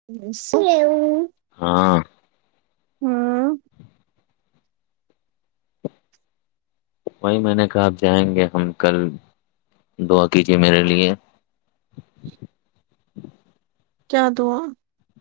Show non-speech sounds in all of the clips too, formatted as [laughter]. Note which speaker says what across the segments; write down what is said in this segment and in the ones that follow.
Speaker 1: [inaudible]
Speaker 2: ہاں وہی میں نے کہا آپ جائیں گے ہم کل دعا کیجیے میرے لیے
Speaker 1: کیا دعا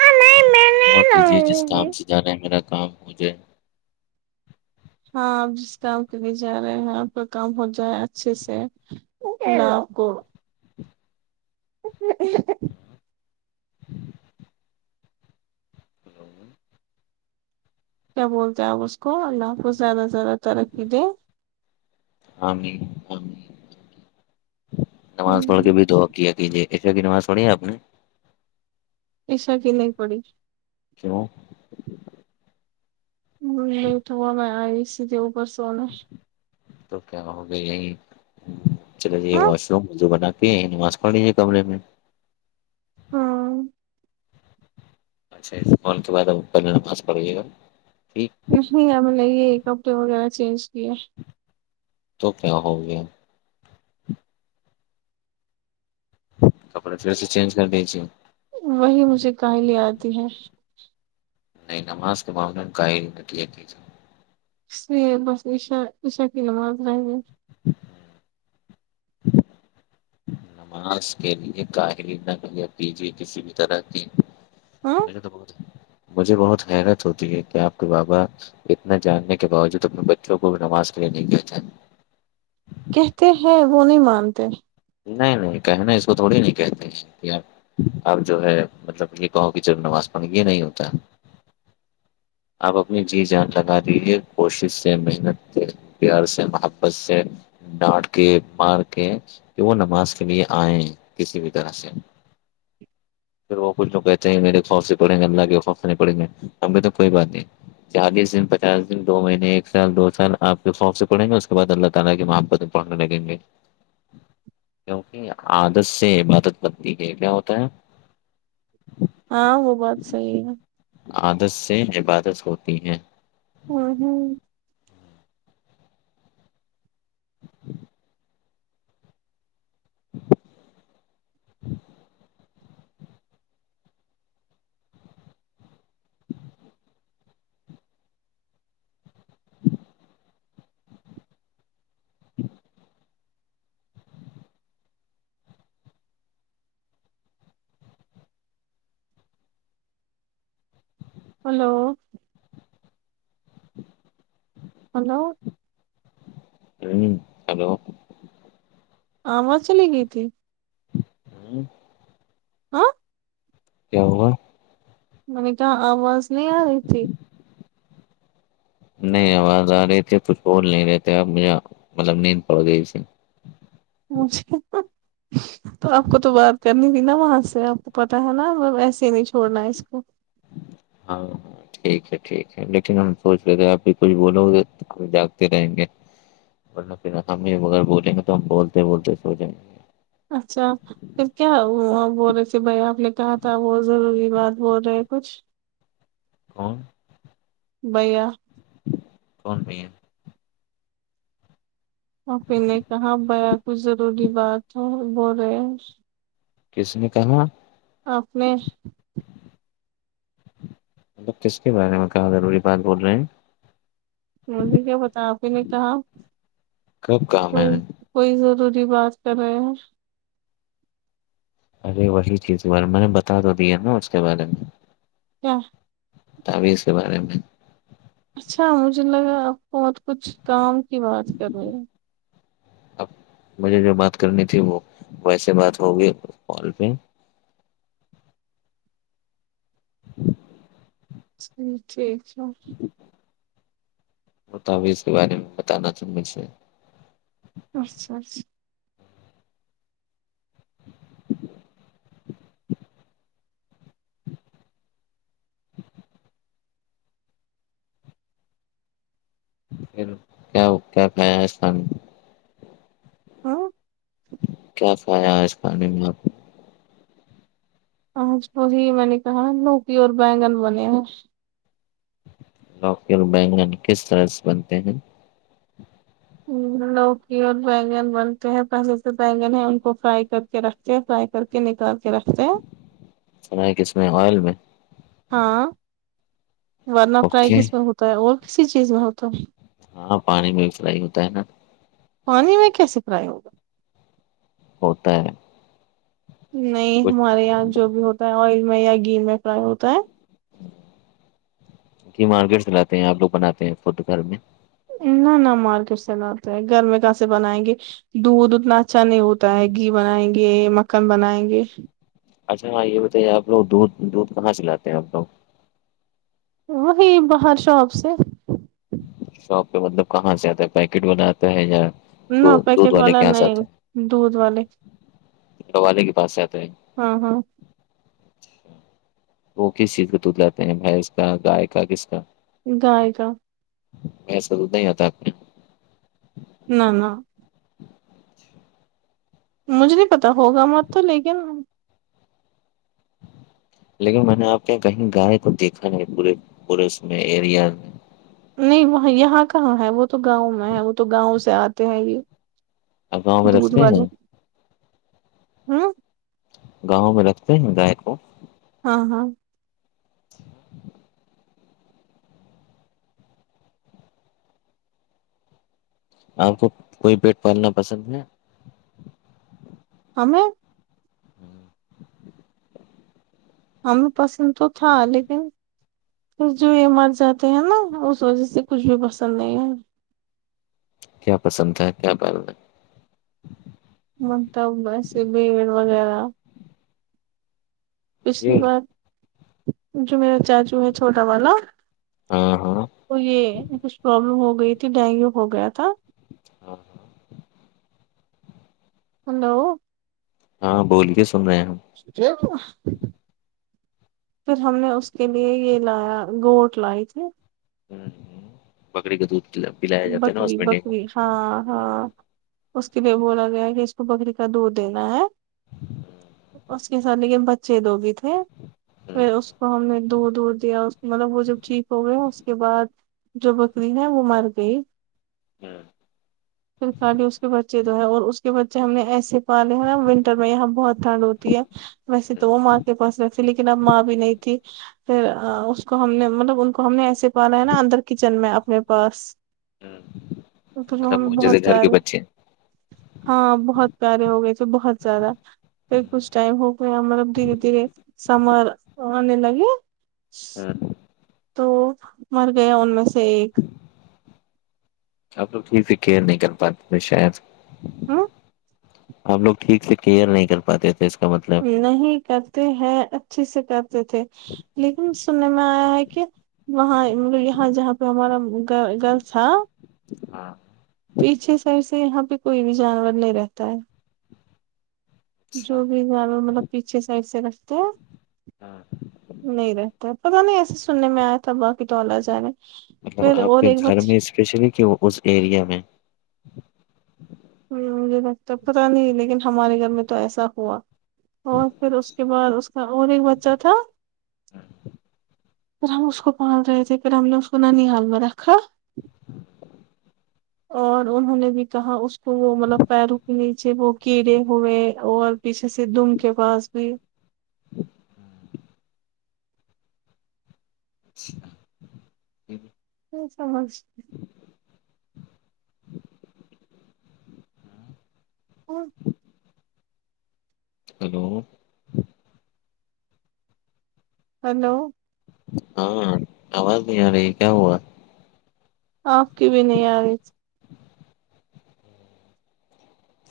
Speaker 1: ہاں
Speaker 2: دعا کیجے جس کام سے جارے میرا کام ہو جائے
Speaker 1: ہاں آپ جس کام کے لیے جا رہے ہیں آپ کا کام ہو جائے اچھے سے اللہ اپ کو کیا بولتے ہیں آپ اس کو اللہ آپ کو زیادہ سے زیادہ ترقی دیں
Speaker 2: امین ثم امین نماز پڑھ کے بھی دعا کیا کیجے عشاء کی نماز پڑھی آپ نے
Speaker 1: عشاء کی نہیں پڑی
Speaker 2: کیوں
Speaker 1: نہیں تھا میں آئیسی اوپر سونے
Speaker 2: تو کیا ہو گیا یہیں چلو یہ
Speaker 1: ہاں
Speaker 2: واش روم بنا یہ نماز پڑیے ہے کمرے میں
Speaker 1: ہاں
Speaker 2: اچھا اس فون کے بعد ہم پہلے نماز پڑھے
Speaker 1: نہیں ہمیں لے کپڑے وغیرہ چینج کیے
Speaker 2: تو کیا ہو گیا کپڑے پھر سے چینج کر لیجئے
Speaker 1: وہی مجھے کاھیلی آتی ہے
Speaker 2: نہیں نماز کے معاملے میں کاھیلی نہ کیا کیجیے
Speaker 1: اسلئے بس عشاء عشاء کی نماز نہیں ہوئی
Speaker 2: نماز کے لیے کاہری نہ کیجیے کسی بھی طرح کی
Speaker 1: ہاں
Speaker 2: مجھے تو بہت مجھے بہت حیرت ہوتی ہے کہ آپ کہ بابا اتنا جاننے کے باوجود اپنے بچوں کو نماز کے لیے بھی کہتے
Speaker 1: کہتے ہیں وہ نہیں مانتے
Speaker 2: نہیں نہیں کہنا اس کو تھوڑی نہیں کہتے کہ آپ آپ جو ہے مطلب یہ کہو کہ جب نماز پڑھ یہ نہیں ہوتا آپ اپنی جی جان لگا دیجے کوشش سے محنت سے پیار سے محبت سے ڈانٹ کے مار کے وہ نماز کے لیے آئیں کسی بھی طرح سے پھر وہ کچھ لوگ کہتے ہیں میرے خوف سے پڑیں گے اللہ کے خوف سے نہیں پڑھے گے ہم بھی تو کوئی بات نہیں چالیس دن پچاس دن دو مہینے ایک سال دو سال آپ کے خوف سے پڑھینگے اس کے بعد اللہ تعالی کی محبت پڑھنے لگیں گے کیونکہ عادت سے عبادت بنتی کے کیا ہوتا ہے
Speaker 1: ہاں وہ بات صحیح ہے
Speaker 2: عادت سے عبادت ہوتی ہے
Speaker 1: نہیں
Speaker 2: [inaudible]
Speaker 1: ہلو ہلو
Speaker 2: ٹرنگنگ ہلو
Speaker 1: آواز چلی گئی تھی
Speaker 2: ہوں
Speaker 1: ہا
Speaker 2: کیا ہوا
Speaker 1: میں نے کہا آواز نہیں آ رہی تھی
Speaker 2: نہیں آواز آ رہی تھی کچھ بول نہیں رہتے آپ مجھے مطلب نیند پڑگئی تھی
Speaker 1: مجھے تو آپ کو تو بات کرنی تھی نا وہاں سے آپ کو پتا ہے نا ایسے ہی نہیں چھوڑنا ہے اس کو
Speaker 2: ہاں ٹھیک ہے ٹھیک ہے لیکن ہم سوچ رہے تھے آپ بھی کچھ بولو گے جاگتے رہیں گے نا پھر ہم بھی اگر بولیں گے تو ہم بولتے بولتے سوجائیں گے
Speaker 1: اچھا پھر کیا وہ بول رہے تھے بھائی آپ نے کہا تھا وہ ضروری بات بول رہے کچھ
Speaker 2: کون
Speaker 1: بھئیا
Speaker 2: کون بھیا
Speaker 1: آپ ہی نے کہا بیا کچھ ضروری بات ہو بول رہے ہیں
Speaker 2: کس نے کہا
Speaker 1: آپ نے
Speaker 2: مطلب کس کے بارے میں کہا ضروری بات بول رہے ہیں
Speaker 1: مجھے کیا پتا آپ ہی نے کہا
Speaker 2: کب کہا میں نے
Speaker 1: کوئی کوئی ضروری بات کرے ہیں
Speaker 2: ارے وہی چیز کے بارے میں نے بتا بھی دی ہے نا اس کے بارے میں
Speaker 1: کیا
Speaker 2: تعویذ کے بارے میں
Speaker 1: اچھا مجھے لگا آپ بہت کچھ کام کی بات کرنی ہے
Speaker 2: اب مجھے جو بات کرنی تھی وہ ویسے بات ہوگی کال پہ [inaudible]
Speaker 1: جی ٹھیک ہے
Speaker 2: تعویذ کے بارے میں بتانا تھا مجھے
Speaker 1: اچھا اچھا
Speaker 2: پھر کیا کیا کھا [unintelligible]
Speaker 1: ہاں
Speaker 2: کیا کھایا اس کھانے میں آپ نے
Speaker 1: آج وہی میں نے کہا لوکی اور بینگن بنے ہیں
Speaker 2: لوکی اور بینگن کس طرح سے بنتے ہیں
Speaker 1: لوکی اور بینگن بنتے ہیں پہلے تو بینگن ہے ان کو فرائی کر کے رکھتے کے فرائی کر کے نکال کے رکھتے ہیں
Speaker 2: بنایا کس میں آئل میں
Speaker 1: ہاں ورنا فرائی
Speaker 2: اوکے
Speaker 1: کس میں ہوتا ہے اور کسی چیز میں ہوتا
Speaker 2: ہاں پانی میں بھی فرائی ہوتا ہے نا
Speaker 1: پانی میں کیسے فرائی ہوگا
Speaker 2: ہوتا ہے
Speaker 1: نہیں
Speaker 2: کچھ
Speaker 1: ہمارے یہاں جو بھی ہوتا ہے آئل میں یا گھی میں فرائی ہوتا ہے
Speaker 2: یہ مارکیٹ سے لاتے ہیں آپ لوگ بناتے ہیں فڈ گھر میں
Speaker 1: نہ نہ مارکیٹ سے لاتتے ہے گھر میں کہاں سے بنائیں گے دودھ اتنا اچھا نہیں ہوتا ہے گھی بنائیں گے مکھن بنائیں گے
Speaker 2: اچھا ہاں یہ بتاے آپ لوگ دودھ دودھ کہاں سے لاتے ہیں آپ لوگ
Speaker 1: وہی باہر شاپ سے
Speaker 2: شاپ پہ مطلب کہاں سے آتا ہے پیکٹ والا آتا ہے یا دو
Speaker 1: نہ
Speaker 2: دودھ
Speaker 1: پیکٹ
Speaker 2: والے
Speaker 1: والا
Speaker 2: کے یہاں سے آتا
Speaker 1: نہیں
Speaker 2: ہے
Speaker 1: دودھ والے
Speaker 2: والے کے پاس سے آتا ہے
Speaker 1: ہاں ہاں
Speaker 2: تو وہ کس چیز کا دودھ لاتے ہیں بھینس کا گائے کا کس کا
Speaker 1: گائے گا
Speaker 2: بھینس کا دودھ نہیں آتا آپ
Speaker 1: نہ نہ مجھے نہیں پتا ہوگا واں تو لیکن
Speaker 2: یہاں؟ لیکن میں نے آپ کے یہ کہیں گائے تو دیکھا نہیں پورے پورے اس میں ایریا میں
Speaker 1: نہیں وہ یہاں کہاں ہے وہ تو گاؤں میں ہے وہ تو گاؤں سے آتے ہیں یہ
Speaker 2: آپ گاؤں میں
Speaker 1: دودھ
Speaker 2: رکھتے
Speaker 1: والے
Speaker 2: ہیں
Speaker 1: ہاں
Speaker 2: گاؤں میں رکھتے ہیں گائے کو
Speaker 1: ہاں ہاں
Speaker 2: آپ کو کوئی پٹ پالنا پسند ہے
Speaker 1: ہمیں ہمیں پسند تو تھا لیکن جو یہ مر جاتے ہیں نا اس وجہ سے کچھ بھی پسند نہیں ہے
Speaker 2: کیا پسند تھا کیا پالنا
Speaker 1: [unintelligible] وغیرہ پچھلی
Speaker 2: ہے
Speaker 1: بار جو میرا چاچو ہے چھوٹا والا
Speaker 2: ہاں ہاں
Speaker 1: تو یہ کچھ پرابلم ہو گئی کے ڈینگیو ہو گیا تھا
Speaker 2: ہاں ہاں
Speaker 1: ہلو
Speaker 2: ہاں بولیے سن رہے ہیں ہم
Speaker 1: [unintelligible] پر ہم نے اس کے لیے یہ لایا گوٹ لاے تھے
Speaker 2: ہوں ہوں بکری کے دودھ پ پلایا جاتا ہے نا اس
Speaker 1: بکری
Speaker 2: میں ڈینگو
Speaker 1: بکری ہاں ہاں اس کے لیے بولا گیا کہ اس کو بکری کا دودھ دینا ہے اس کے ساتھ لیکن بچے دو بھی تھے پھر اس کو ہم نے دودھ ودوھ دیا مطلب وہ جب ٹھیک ہو گیا اس کے بعد جو بکری ہے وہ مر گئی
Speaker 2: میں
Speaker 1: پھر خالی اس کے بچے جو ہے اور اس کے بچے ہم نے ایسے پالے ہیں نا ونٹر میں یہاں بہت ٹھنڈ ہوتی ہے ویسے تو وہ ماں کے پاس ویسے لیکن اب ماں بھی نہیں تھی پھر اس کو ہم نے مطلب ان کو ہم نے ایسے پالا ہے نا اندر کچن میں اپنے پاس
Speaker 2: ہ
Speaker 1: پھر
Speaker 2: مطلب
Speaker 1: ہمیں
Speaker 2: وہ جیسے
Speaker 1: بہت
Speaker 2: گھر کے
Speaker 1: پیارے
Speaker 2: بچے
Speaker 1: ہاں بہت پیارے ہو گئے تھے بہت زیادہ پھر کچھ ٹائم ہو گیا مطلب دھیرے دھیرے سمر آنے لگے
Speaker 2: ہاں
Speaker 1: تو مر گیا ان میں سے ایک
Speaker 2: آپ لوگ ٹھیک سے کیئر نہیں کر پاتے شاید
Speaker 1: ہوں
Speaker 2: ہم لوگ ٹھیک سے کیئر نہیں کر پاتے تھے اس کا مطلب
Speaker 1: نہیں کرتے ہیں اچھے سے کرتے تھے لیکن سننے میں آیا ہے کہ وہاں مطلب یہاں جہاں پہ ہمارا گھر تھا
Speaker 2: ہاں
Speaker 1: پیچھے سائڈ سے یہاں پہ کوئی بھی جانور نہیں رہتا ہے جو بھی جانور مطلب پیچھے سائڈ سے رکھتے ہیں نہیں رہ پتا نہیں ایسے سننے میں آیا تھا باقی تو اللہ جانے
Speaker 2: مطلب
Speaker 1: پھر
Speaker 2: آپ
Speaker 1: اور
Speaker 2: کے
Speaker 1: ایک
Speaker 2: گھر
Speaker 1: بچ
Speaker 2: میں اسپیشلی کیوں اس ایریا میں
Speaker 1: مجھے تب تک پتا نہیں لیکن ہمارے گھر میں تو ایسا ہوا اور پھر اس کے بعد اس کا اور ایک بچہ تھا
Speaker 2: ہوں [inaudible]
Speaker 1: پھر ہم اس کو پال رہے تھے پھر ہم نے اس کو نانیال میں رکھا اور انہوں نے بھی کہا اس تو وہ مطلب پیروں کے نیچے وہ کیڑے ہوئے اور پیچھے سے دم کے پاس بھی
Speaker 2: اچھا پھر
Speaker 1: ہ سمجھ اور
Speaker 2: ہلو
Speaker 1: ہلو
Speaker 2: ہاں آواز نہیں آ رہی کیا ہوا
Speaker 1: آپ کی بھی نہیں آ رہی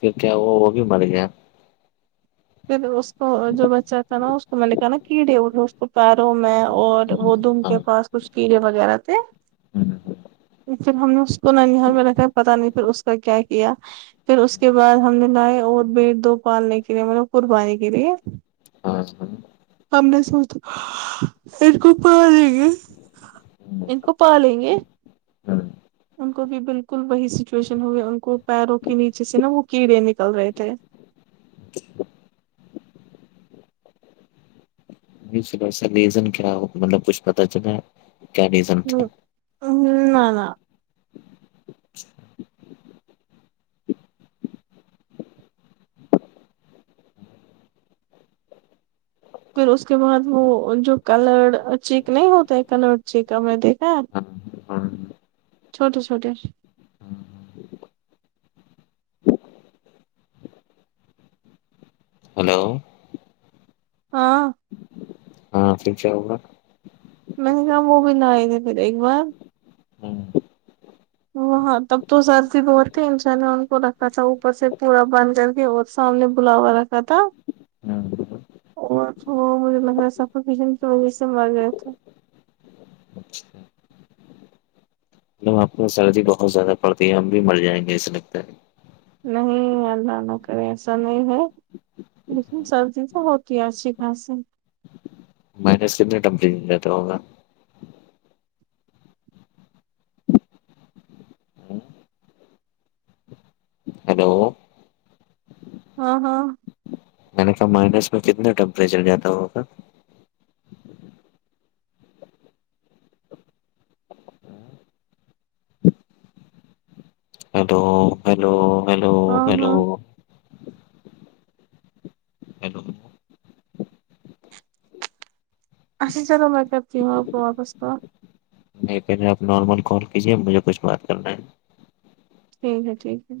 Speaker 2: پھر کیا وہ وہ بھی مر گیا
Speaker 1: پھر اس تو جو بچہ تھا نا اس کو میں نے کہا نا کیڑے او اس کو پیروں میں اور وہ دم
Speaker 2: ہاں
Speaker 1: کے پاس کچھ کیڑے وغیرہ تھے
Speaker 2: ہاں
Speaker 1: پھر ہم نے اس کو نانیال میں رکھا پتا نہیں پھر اس کا کیا کیا پھر اس کے بعد ہم نے لائے اور بیل دو پالنے کے لیے مطلب قربانی کے لیے
Speaker 2: ہاں ہ [unintelligible]
Speaker 1: ہم س ا رک پا جائے گے [unintelligible] ان کو پالیں گے
Speaker 2: ہاں [unintelligible]
Speaker 1: ان کو بھی بالکل وہی سچویشن ہو گئی ان کو پیروں کے نیچے سے نا وہ کیڑے نکل رہے تھے
Speaker 2: [inaudible] ریزن کیا مطلب کچھ پتا چلا کیا ریزن تھا
Speaker 1: نہ نہ
Speaker 2: اچھا
Speaker 1: پھر اس کے بعد وہ جو کلر چیک نہیں ہوتا ہے کلر چیک میں دیکھا ہے
Speaker 2: ہاں ہاں
Speaker 1: چھوٹے چھوٹے
Speaker 2: ہلو
Speaker 1: ہاں
Speaker 2: ہاں پھر کیا ہوا
Speaker 1: میں نے کہا وہ بھی لاینگے پھر ایک بار
Speaker 2: ہاں
Speaker 1: وہ ہاں تب تو سردی بہت تھی انشا نے ان کو رکھا تھا اوپر سے پورا بند کر کے اور سامنے ایک بلاوڑ رکھا تھا
Speaker 2: ہاں
Speaker 1: اور تھوڑے لگ رہا سفوکشن کی وجہ سے مرگئے تھے
Speaker 2: اچھا آپ کو سردی بہت زیادہ پڑتی ہے ہم بھی مر جائیں گے ایسے لگتا ہے
Speaker 1: نہیں اللہ نہ کرے ایسا نہیں ہے لیکن سردی تو ہوتی ہے اچھی خاصی
Speaker 2: مائنس کتنا ٹمپریچر رہتا ہوگا ہلو
Speaker 1: ہاں ہاں
Speaker 2: کا مائنس میں کتنا ٹیمپریچر جاتا ہوگا ہیلو ہیلو ہیلو
Speaker 1: ہاں
Speaker 2: ہیلو
Speaker 1: ہاں
Speaker 2: ہیلو
Speaker 1: اچھا چلو میں کرتی ہوں اپ کو واپس کال
Speaker 2: نہیں پہلے آپ نارمل کال کیجئے مجھے کچھ بات کرنا ہے
Speaker 1: ٹھیک ہے ٹھیک ہے